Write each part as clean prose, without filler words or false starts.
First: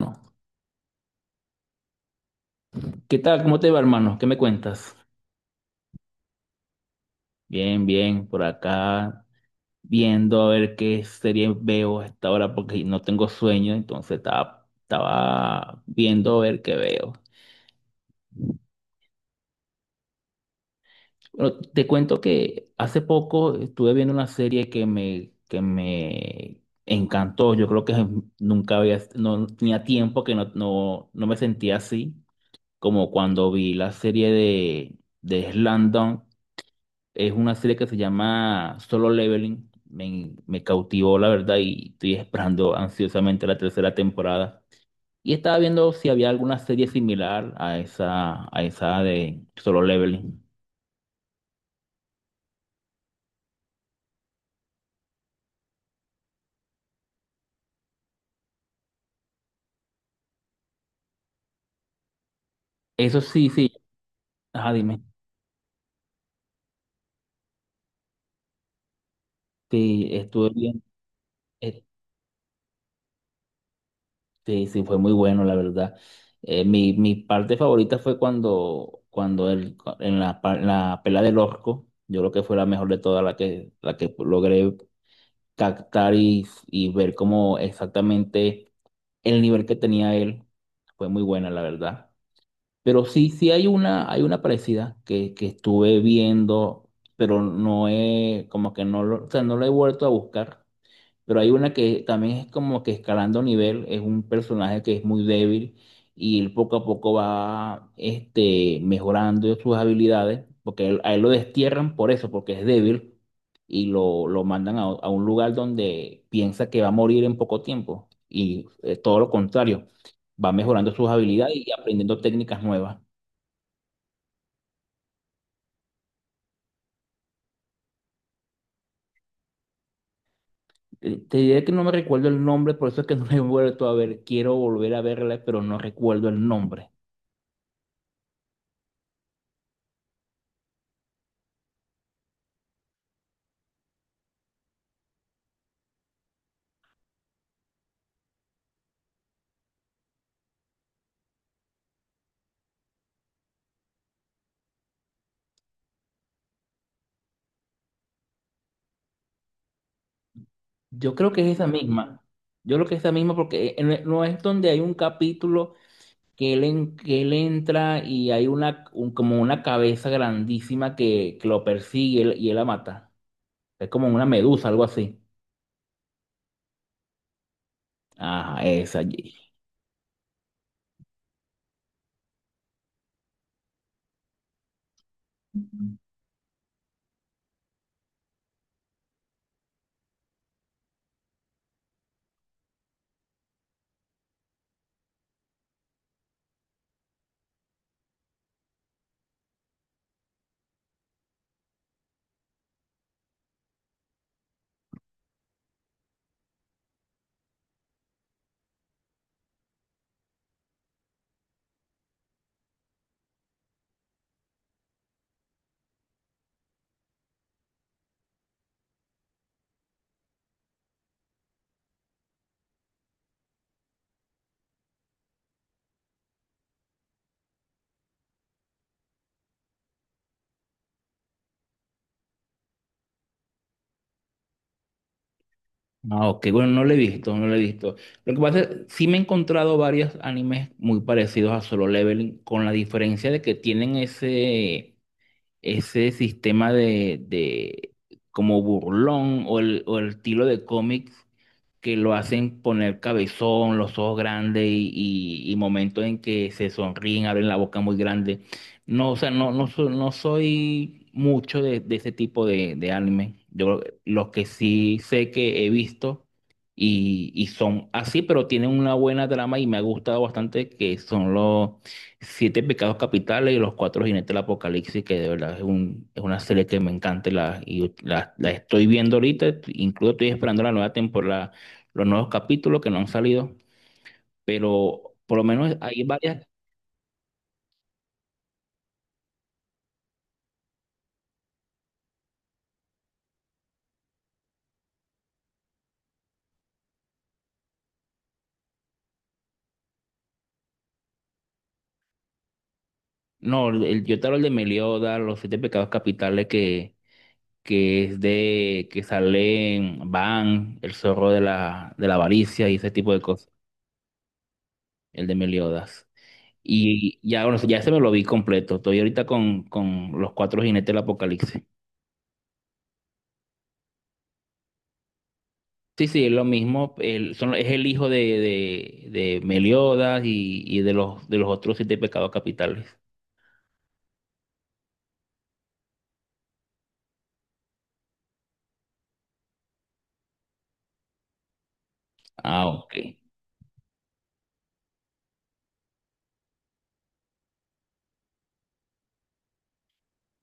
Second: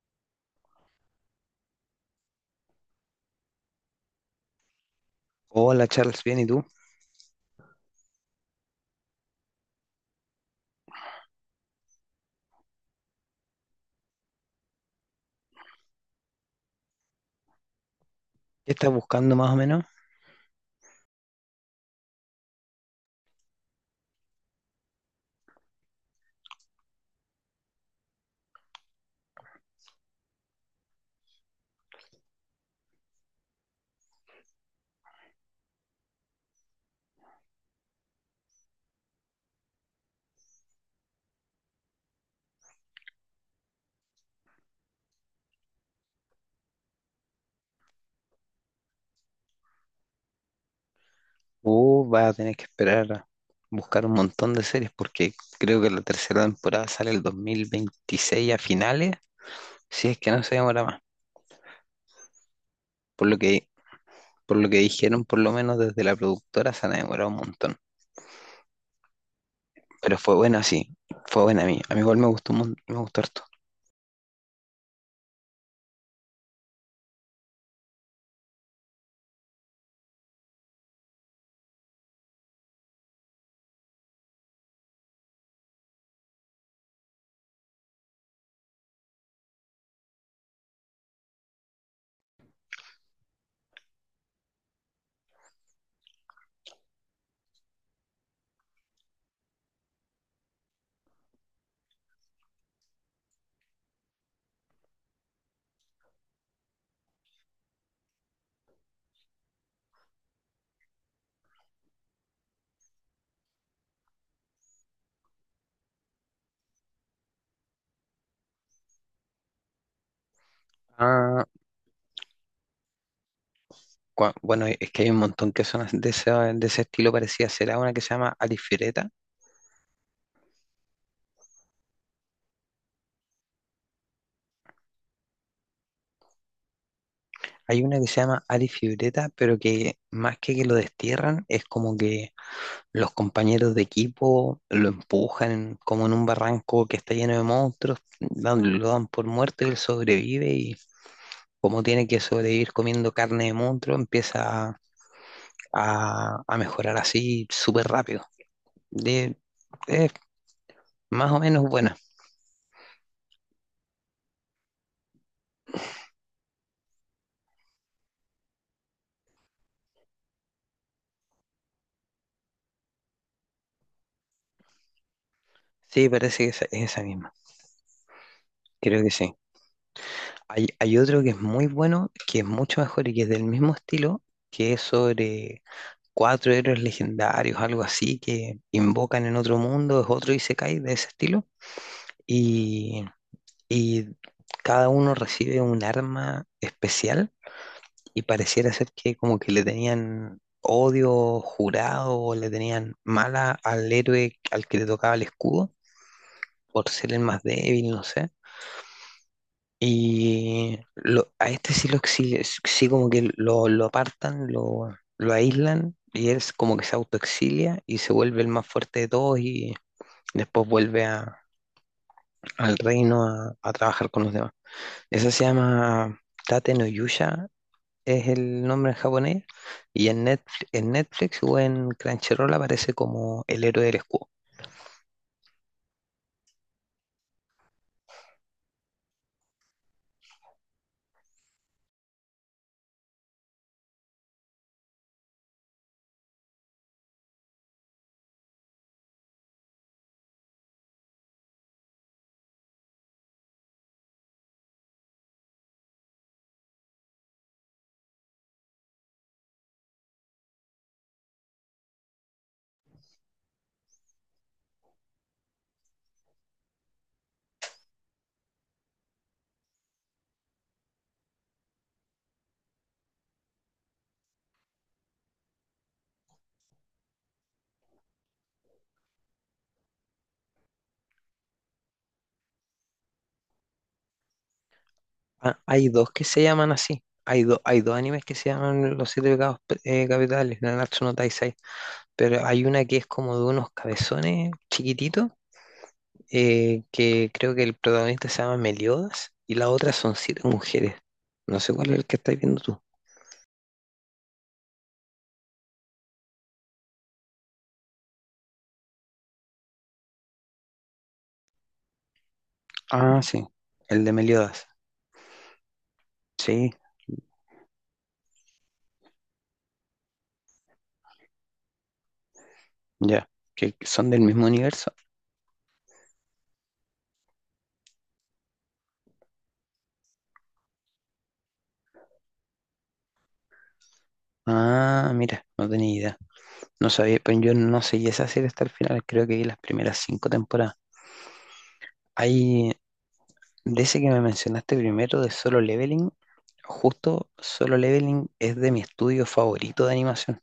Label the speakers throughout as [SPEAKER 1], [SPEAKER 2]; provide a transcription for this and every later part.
[SPEAKER 1] No. ¿Qué tal? ¿Cómo te va, hermano? ¿Qué me cuentas?
[SPEAKER 2] Hola Charles, bien, ¿y tú?
[SPEAKER 1] Bien, bien, por acá viendo a ver qué serie veo a esta hora porque no tengo sueño, entonces estaba viendo a ver qué veo.
[SPEAKER 2] ¿Qué estás buscando más o menos?
[SPEAKER 1] Bueno, te cuento que hace poco estuve viendo una serie que me encantó. Yo creo que nunca había, no tenía tiempo que no me sentía así, como cuando vi la serie de Slam Dunk. Es una serie que se llama Solo Leveling. Me cautivó, la verdad, y estoy esperando ansiosamente la tercera temporada. Y estaba viendo si había alguna serie similar a esa de Solo Leveling.
[SPEAKER 2] Vas a tener que esperar a buscar un montón de series porque creo que la tercera temporada sale el 2026 a finales, si es que no se demora más.
[SPEAKER 1] Eso
[SPEAKER 2] Por lo
[SPEAKER 1] sí,
[SPEAKER 2] que,
[SPEAKER 1] sí.
[SPEAKER 2] por lo
[SPEAKER 1] Ah,
[SPEAKER 2] que
[SPEAKER 1] dime.
[SPEAKER 2] dijeron, por lo menos desde la productora se han demorado un montón.
[SPEAKER 1] Sí,
[SPEAKER 2] Pero fue
[SPEAKER 1] estuve
[SPEAKER 2] buena,
[SPEAKER 1] bien.
[SPEAKER 2] sí, fue buena a mí.
[SPEAKER 1] Este,
[SPEAKER 2] A mí igual me gustó, me gustó harto.
[SPEAKER 1] sí, fue muy bueno, la verdad. Mi parte favorita fue cuando el, en la, pa- en la pelea del orco, yo creo que fue la mejor de todas, la que logré captar y ver cómo exactamente el nivel que tenía él, fue muy buena, la verdad. Pero sí, sí hay una parecida que estuve viendo, pero no he, como que no lo, o sea, no la he vuelto a buscar. Pero hay una que también es como que escalando nivel, es un personaje que es muy débil y él poco a poco va mejorando sus habilidades, porque a él lo destierran por eso, porque es débil y lo mandan a un lugar donde piensa que va a morir en poco tiempo y todo lo contrario, va mejorando sus
[SPEAKER 2] Ah,
[SPEAKER 1] habilidades y aprendiendo técnicas nuevas.
[SPEAKER 2] bueno, es que hay un montón que son de ese estilo, parecía. Será una que se llama Alifireta.
[SPEAKER 1] Te diré que no me recuerdo el nombre, por eso es que no la he vuelto a ver. Quiero volver a verla, pero no recuerdo el nombre.
[SPEAKER 2] Hay una que se llama Ali Fioretta, pero que más que lo destierran, es como que los compañeros de equipo lo empujan como en un barranco que está lleno de monstruos, lo dan por muerto y él sobrevive y como tiene que sobrevivir comiendo carne de monstruo, empieza a mejorar así súper rápido. De, es
[SPEAKER 1] Yo creo
[SPEAKER 2] más o
[SPEAKER 1] que es
[SPEAKER 2] menos
[SPEAKER 1] esa
[SPEAKER 2] buena.
[SPEAKER 1] misma. Yo creo que es esa misma porque no es donde hay un capítulo que él entra y hay como una cabeza grandísima que lo persigue y él la mata. Es como una medusa, algo así.
[SPEAKER 2] Sí, parece que es esa misma.
[SPEAKER 1] Ajá, esa,
[SPEAKER 2] Creo que
[SPEAKER 1] allí.
[SPEAKER 2] sí. Hay otro que es muy bueno, que es mucho mejor y que es del mismo estilo, que es sobre cuatro héroes legendarios, algo así, que invocan en otro mundo, es otro Isekai de ese estilo. Y, y cada uno recibe un arma especial y pareciera ser que como que le tenían odio jurado o le tenían mala al héroe al que le tocaba el escudo por ser el más débil, no sé. A este sí lo exige, sí como que lo apartan, lo aíslan y él es como que se autoexilia y se vuelve el más fuerte de todos y después vuelve al reino a trabajar con los demás. Eso se llama Tate no Yusha, es el nombre en japonés, y en Netflix o en Crunchyroll aparece como El héroe del escudo.
[SPEAKER 1] Ah, ok, bueno, no lo he visto, no lo he visto. Lo que pasa es, sí me he encontrado varios animes muy parecidos a Solo Leveling, con la diferencia de que tienen ese, ese sistema de como burlón o el estilo de cómics que lo hacen poner cabezón, los ojos grandes y, y momentos en que se sonríen, abren la boca muy grande. No, o sea, no soy mucho de ese tipo de anime. Yo los que sí sé que he visto y son así, pero tienen una buena trama y me ha gustado bastante, que son los Siete Pecados Capitales y los Cuatro Jinetes del Apocalipsis, que de verdad es, un, es una serie que me encanta y la estoy viendo ahorita, incluso estoy esperando la nueva temporada, los nuevos capítulos que no han salido, pero por lo
[SPEAKER 2] Ah,
[SPEAKER 1] menos
[SPEAKER 2] hay
[SPEAKER 1] hay
[SPEAKER 2] dos que se
[SPEAKER 1] varias.
[SPEAKER 2] llaman así. Hay dos animes que se llaman Los Siete Pecados Capitales, Nanatsu no Taizai, pero hay una que es como de unos cabezones chiquititos, que creo que el protagonista se llama Meliodas, y la otra son siete mujeres. No sé cuál es el que estás viendo tú.
[SPEAKER 1] No, el, yo te hablo de Meliodas, los Siete Pecados Capitales que es de que salen Van, el zorro de la avaricia y ese tipo
[SPEAKER 2] Ah,
[SPEAKER 1] de
[SPEAKER 2] sí,
[SPEAKER 1] cosas,
[SPEAKER 2] el de Meliodas.
[SPEAKER 1] el de Meliodas.
[SPEAKER 2] Sí,
[SPEAKER 1] Y ya, bueno, ya se me lo vi completo. Estoy ahorita con los Cuatro Jinetes del Apocalipsis.
[SPEAKER 2] ya, que son del mismo universo.
[SPEAKER 1] Sí, sí, es lo mismo. Son, es el hijo de Meliodas y de los otros siete pecados capitales.
[SPEAKER 2] Ah, mira, no tenía idea. No sabía, pero yo no seguí esa serie hasta el final, creo que vi las primeras cinco temporadas.
[SPEAKER 1] Ah,
[SPEAKER 2] Hay,
[SPEAKER 1] ok.
[SPEAKER 2] de ese que me mencionaste primero, de Solo Leveling, justo Solo Leveling es de mi estudio favorito de animación,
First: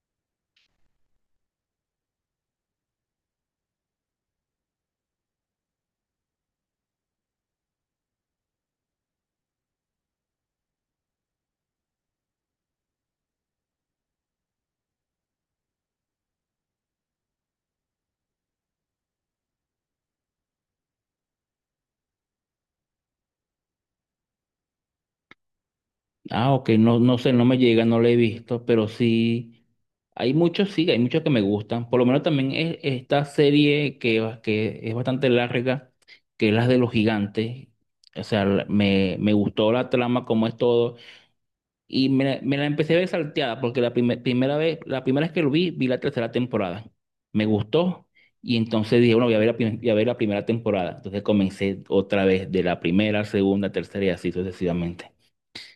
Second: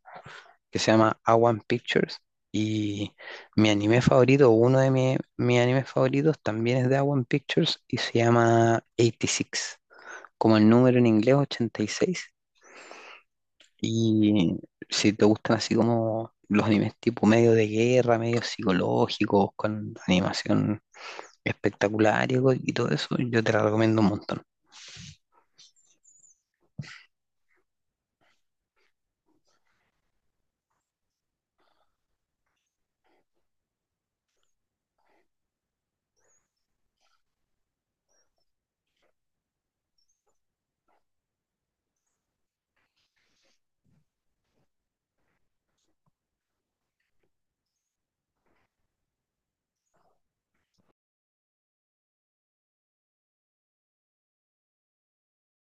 [SPEAKER 2] que se llama A One Pictures. Y mi anime favorito, uno de mis animes favoritos, también es de A One Pictures y se llama 86, como el número en inglés 86. Y seis. Y si te gustan así como los animes tipo medio de guerra, medio psicológicos, con animación espectacular y, y todo eso, yo te la recomiendo un montón.
[SPEAKER 1] Ah, ok, no, no sé, no me llega, no lo he visto, pero sí, hay muchos que me gustan. Por lo menos también es esta serie que es bastante larga, que es la de los gigantes. O sea, me gustó la trama, como es todo. Y me la empecé a ver salteada, porque primera vez, la primera vez que lo vi, vi la tercera temporada. Me gustó, y entonces dije, bueno, voy a ver voy a ver la primera temporada. Entonces comencé otra vez de la primera, segunda, tercera y así sucesivamente.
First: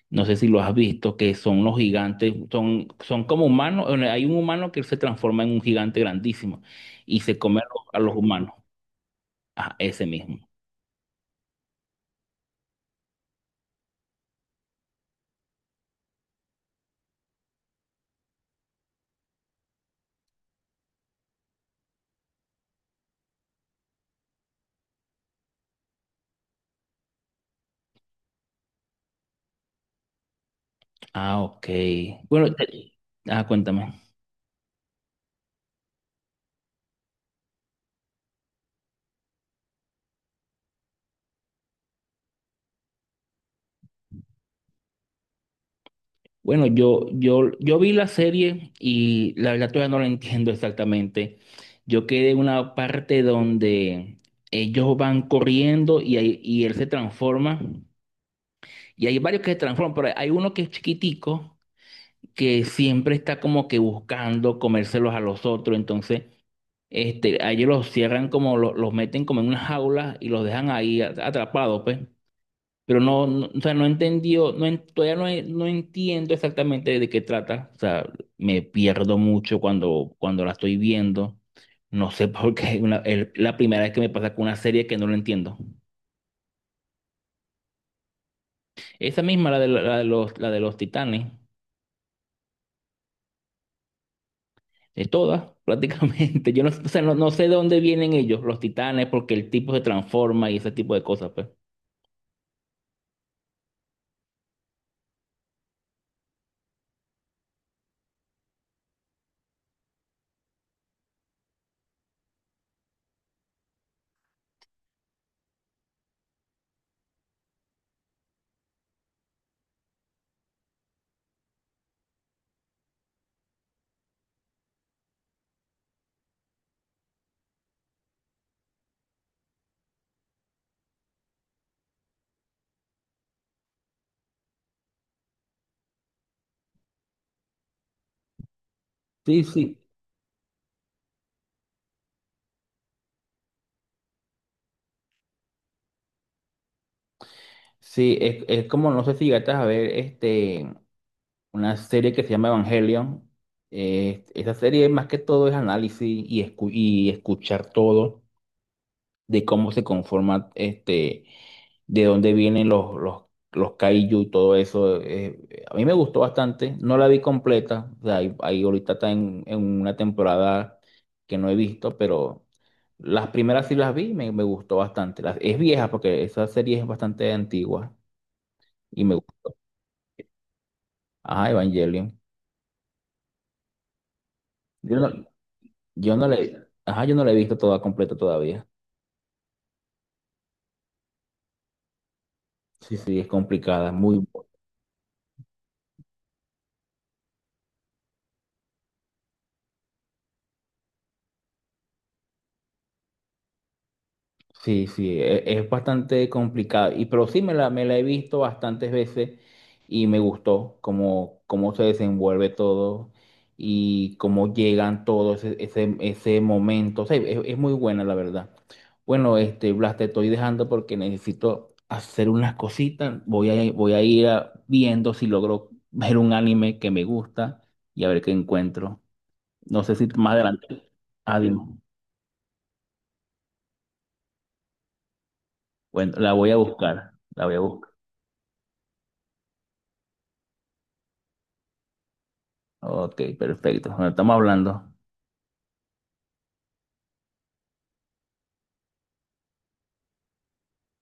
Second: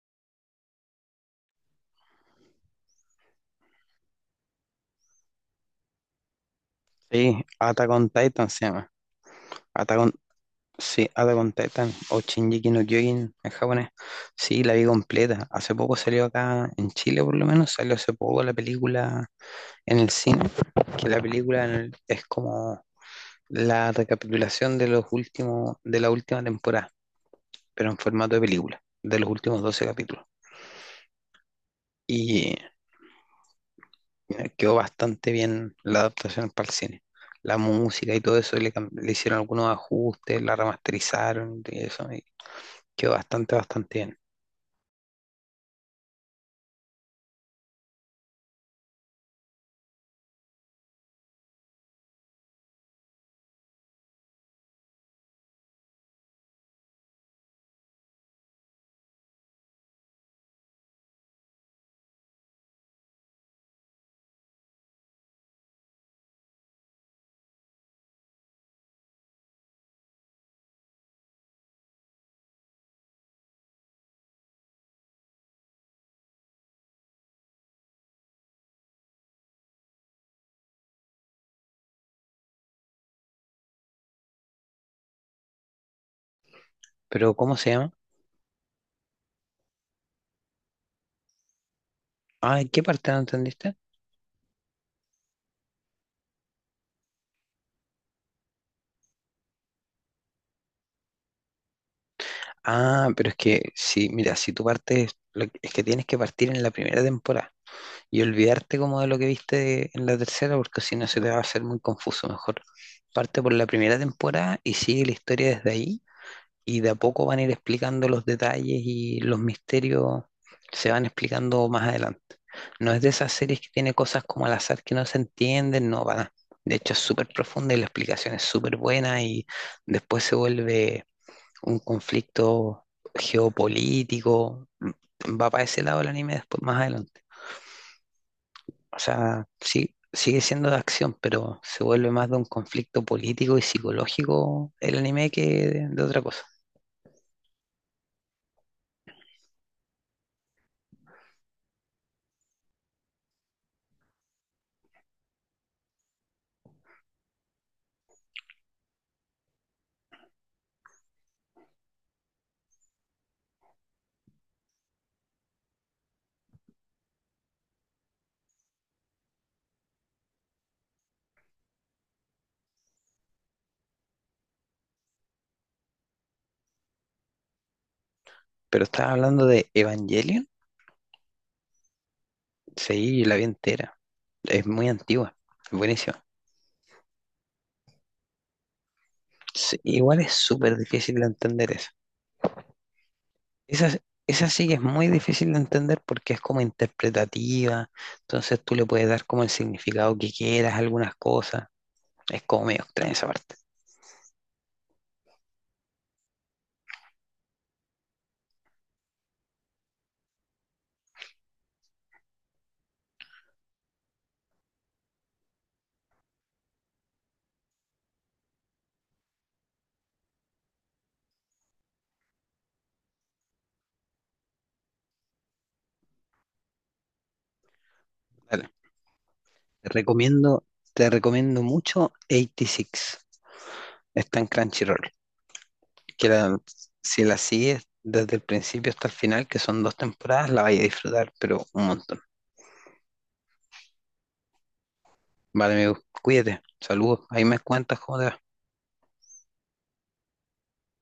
[SPEAKER 1] No sé si lo has visto, que son los gigantes, son como humanos. Bueno, hay un humano que se transforma en un gigante grandísimo y se
[SPEAKER 2] Sí,
[SPEAKER 1] come
[SPEAKER 2] Attack
[SPEAKER 1] a
[SPEAKER 2] on
[SPEAKER 1] los
[SPEAKER 2] Titan
[SPEAKER 1] humanos.
[SPEAKER 2] se llama.
[SPEAKER 1] Ah, ese
[SPEAKER 2] Attack
[SPEAKER 1] mismo.
[SPEAKER 2] Sí, Attack on Titan o Shingeki no Kyojin en japonés. Sí, la vi completa. Hace poco salió acá en Chile, por lo menos, salió hace poco la película en el cine, que la película es como la recapitulación de de la última temporada, pero en formato de película, de los últimos 12 capítulos.
[SPEAKER 1] Ah, ok. Bueno,
[SPEAKER 2] Y
[SPEAKER 1] te- ah, cuéntame.
[SPEAKER 2] quedó bastante bien la adaptación para el cine. La música y todo eso, le hicieron algunos ajustes, la remasterizaron y eso, y quedó bastante, bastante bien.
[SPEAKER 1] Bueno, yo vi la serie y la verdad todavía no la entiendo exactamente. Yo quedé en una parte donde ellos van corriendo y, y él se transforma. Y hay varios que se transforman, pero hay uno que es chiquitico que siempre está como que buscando comérselos a los otros. Entonces, a ellos los cierran como los meten como en una jaula y los dejan ahí atrapados, pues. Pero no, o sea, no entendió, no, todavía no, no entiendo exactamente de qué trata. O sea, me pierdo mucho cuando la estoy viendo. No sé por qué, es la primera vez que me pasa con una serie que no lo entiendo.
[SPEAKER 2] Pero, ¿cómo se llama?
[SPEAKER 1] Esa misma, la de, la de los titanes.
[SPEAKER 2] Ah, ¿en qué parte no entendiste?
[SPEAKER 1] De todas, prácticamente. Yo no, o sea, no sé de dónde vienen ellos, los titanes, porque el tipo se transforma y ese tipo de cosas, pues.
[SPEAKER 2] Ah, pero es que sí, mira, si tú partes, es que tienes que partir en la primera temporada y olvidarte como de lo que viste en la tercera, porque si no se te va a hacer muy confuso. Mejor parte por la primera temporada y sigue la historia desde ahí y de a poco van a ir explicando los detalles, y los misterios se van explicando más adelante. No es de esas series que tiene cosas como al azar que no se entienden, no, para nada. De hecho, es súper profunda y la explicación es súper buena y después se vuelve un conflicto geopolítico. Va para ese lado el anime después, más adelante. O
[SPEAKER 1] Sí,
[SPEAKER 2] sea,
[SPEAKER 1] sí.
[SPEAKER 2] sí, sigue siendo de acción, pero se vuelve más de un conflicto político y psicológico el anime que de otra cosa.
[SPEAKER 1] Sí, es como, no sé si llegaste a ver una serie que se llama Evangelion. Esa serie más que todo es análisis y, y escuchar todo, de cómo se conforma, de dónde vienen los kaiju y todo eso. A mí me gustó bastante, no la vi completa, o sea, ahí ahorita está en una temporada que no he visto, pero las primeras sí las vi, me gustó bastante. Las, es vieja porque esa serie es bastante antigua
[SPEAKER 2] Pero
[SPEAKER 1] y
[SPEAKER 2] estaba
[SPEAKER 1] me
[SPEAKER 2] hablando
[SPEAKER 1] gustó.
[SPEAKER 2] de Evangelion.
[SPEAKER 1] Ajá, Evangelion.
[SPEAKER 2] Sí, la vi entera. Es muy
[SPEAKER 1] Yo no,
[SPEAKER 2] antigua. Es
[SPEAKER 1] yo
[SPEAKER 2] buenísima.
[SPEAKER 1] no la ajá, yo no la he visto toda completa todavía.
[SPEAKER 2] Sí, igual es súper difícil de entender eso.
[SPEAKER 1] Sí, sí, es
[SPEAKER 2] Esa,
[SPEAKER 1] complicada, muy buena.
[SPEAKER 2] esa sí que es muy difícil de entender porque es como interpretativa. Entonces tú le puedes dar como el significado que quieras a algunas cosas. Es como medio extraña esa parte.
[SPEAKER 1] Sí, sí, es bastante complicado. Y pero sí me la he visto bastantes veces y me gustó cómo, cómo se desenvuelve todo y cómo llegan todos ese momento. O sea, es muy buena la verdad. Bueno, Blas, te estoy dejando porque necesito hacer unas cositas. Voy a, voy a ir viendo si logro ver un anime que me gusta y a ver qué
[SPEAKER 2] Dale.
[SPEAKER 1] encuentro. No
[SPEAKER 2] Te
[SPEAKER 1] sé si más
[SPEAKER 2] recomiendo,
[SPEAKER 1] adelante.
[SPEAKER 2] te
[SPEAKER 1] Adiós.
[SPEAKER 2] recomiendo mucho 86. Está en Crunchyroll.
[SPEAKER 1] Bueno,
[SPEAKER 2] Que
[SPEAKER 1] la voy a
[SPEAKER 2] la-
[SPEAKER 1] buscar.
[SPEAKER 2] si la
[SPEAKER 1] La voy a
[SPEAKER 2] sigues
[SPEAKER 1] buscar.
[SPEAKER 2] desde el principio hasta el final, que son dos temporadas, la vais a disfrutar, pero un montón.
[SPEAKER 1] Ok, perfecto. Bueno, estamos hablando.
[SPEAKER 2] Vale, amigo, cuídate. Saludos. Ahí me cuentas cómo te va.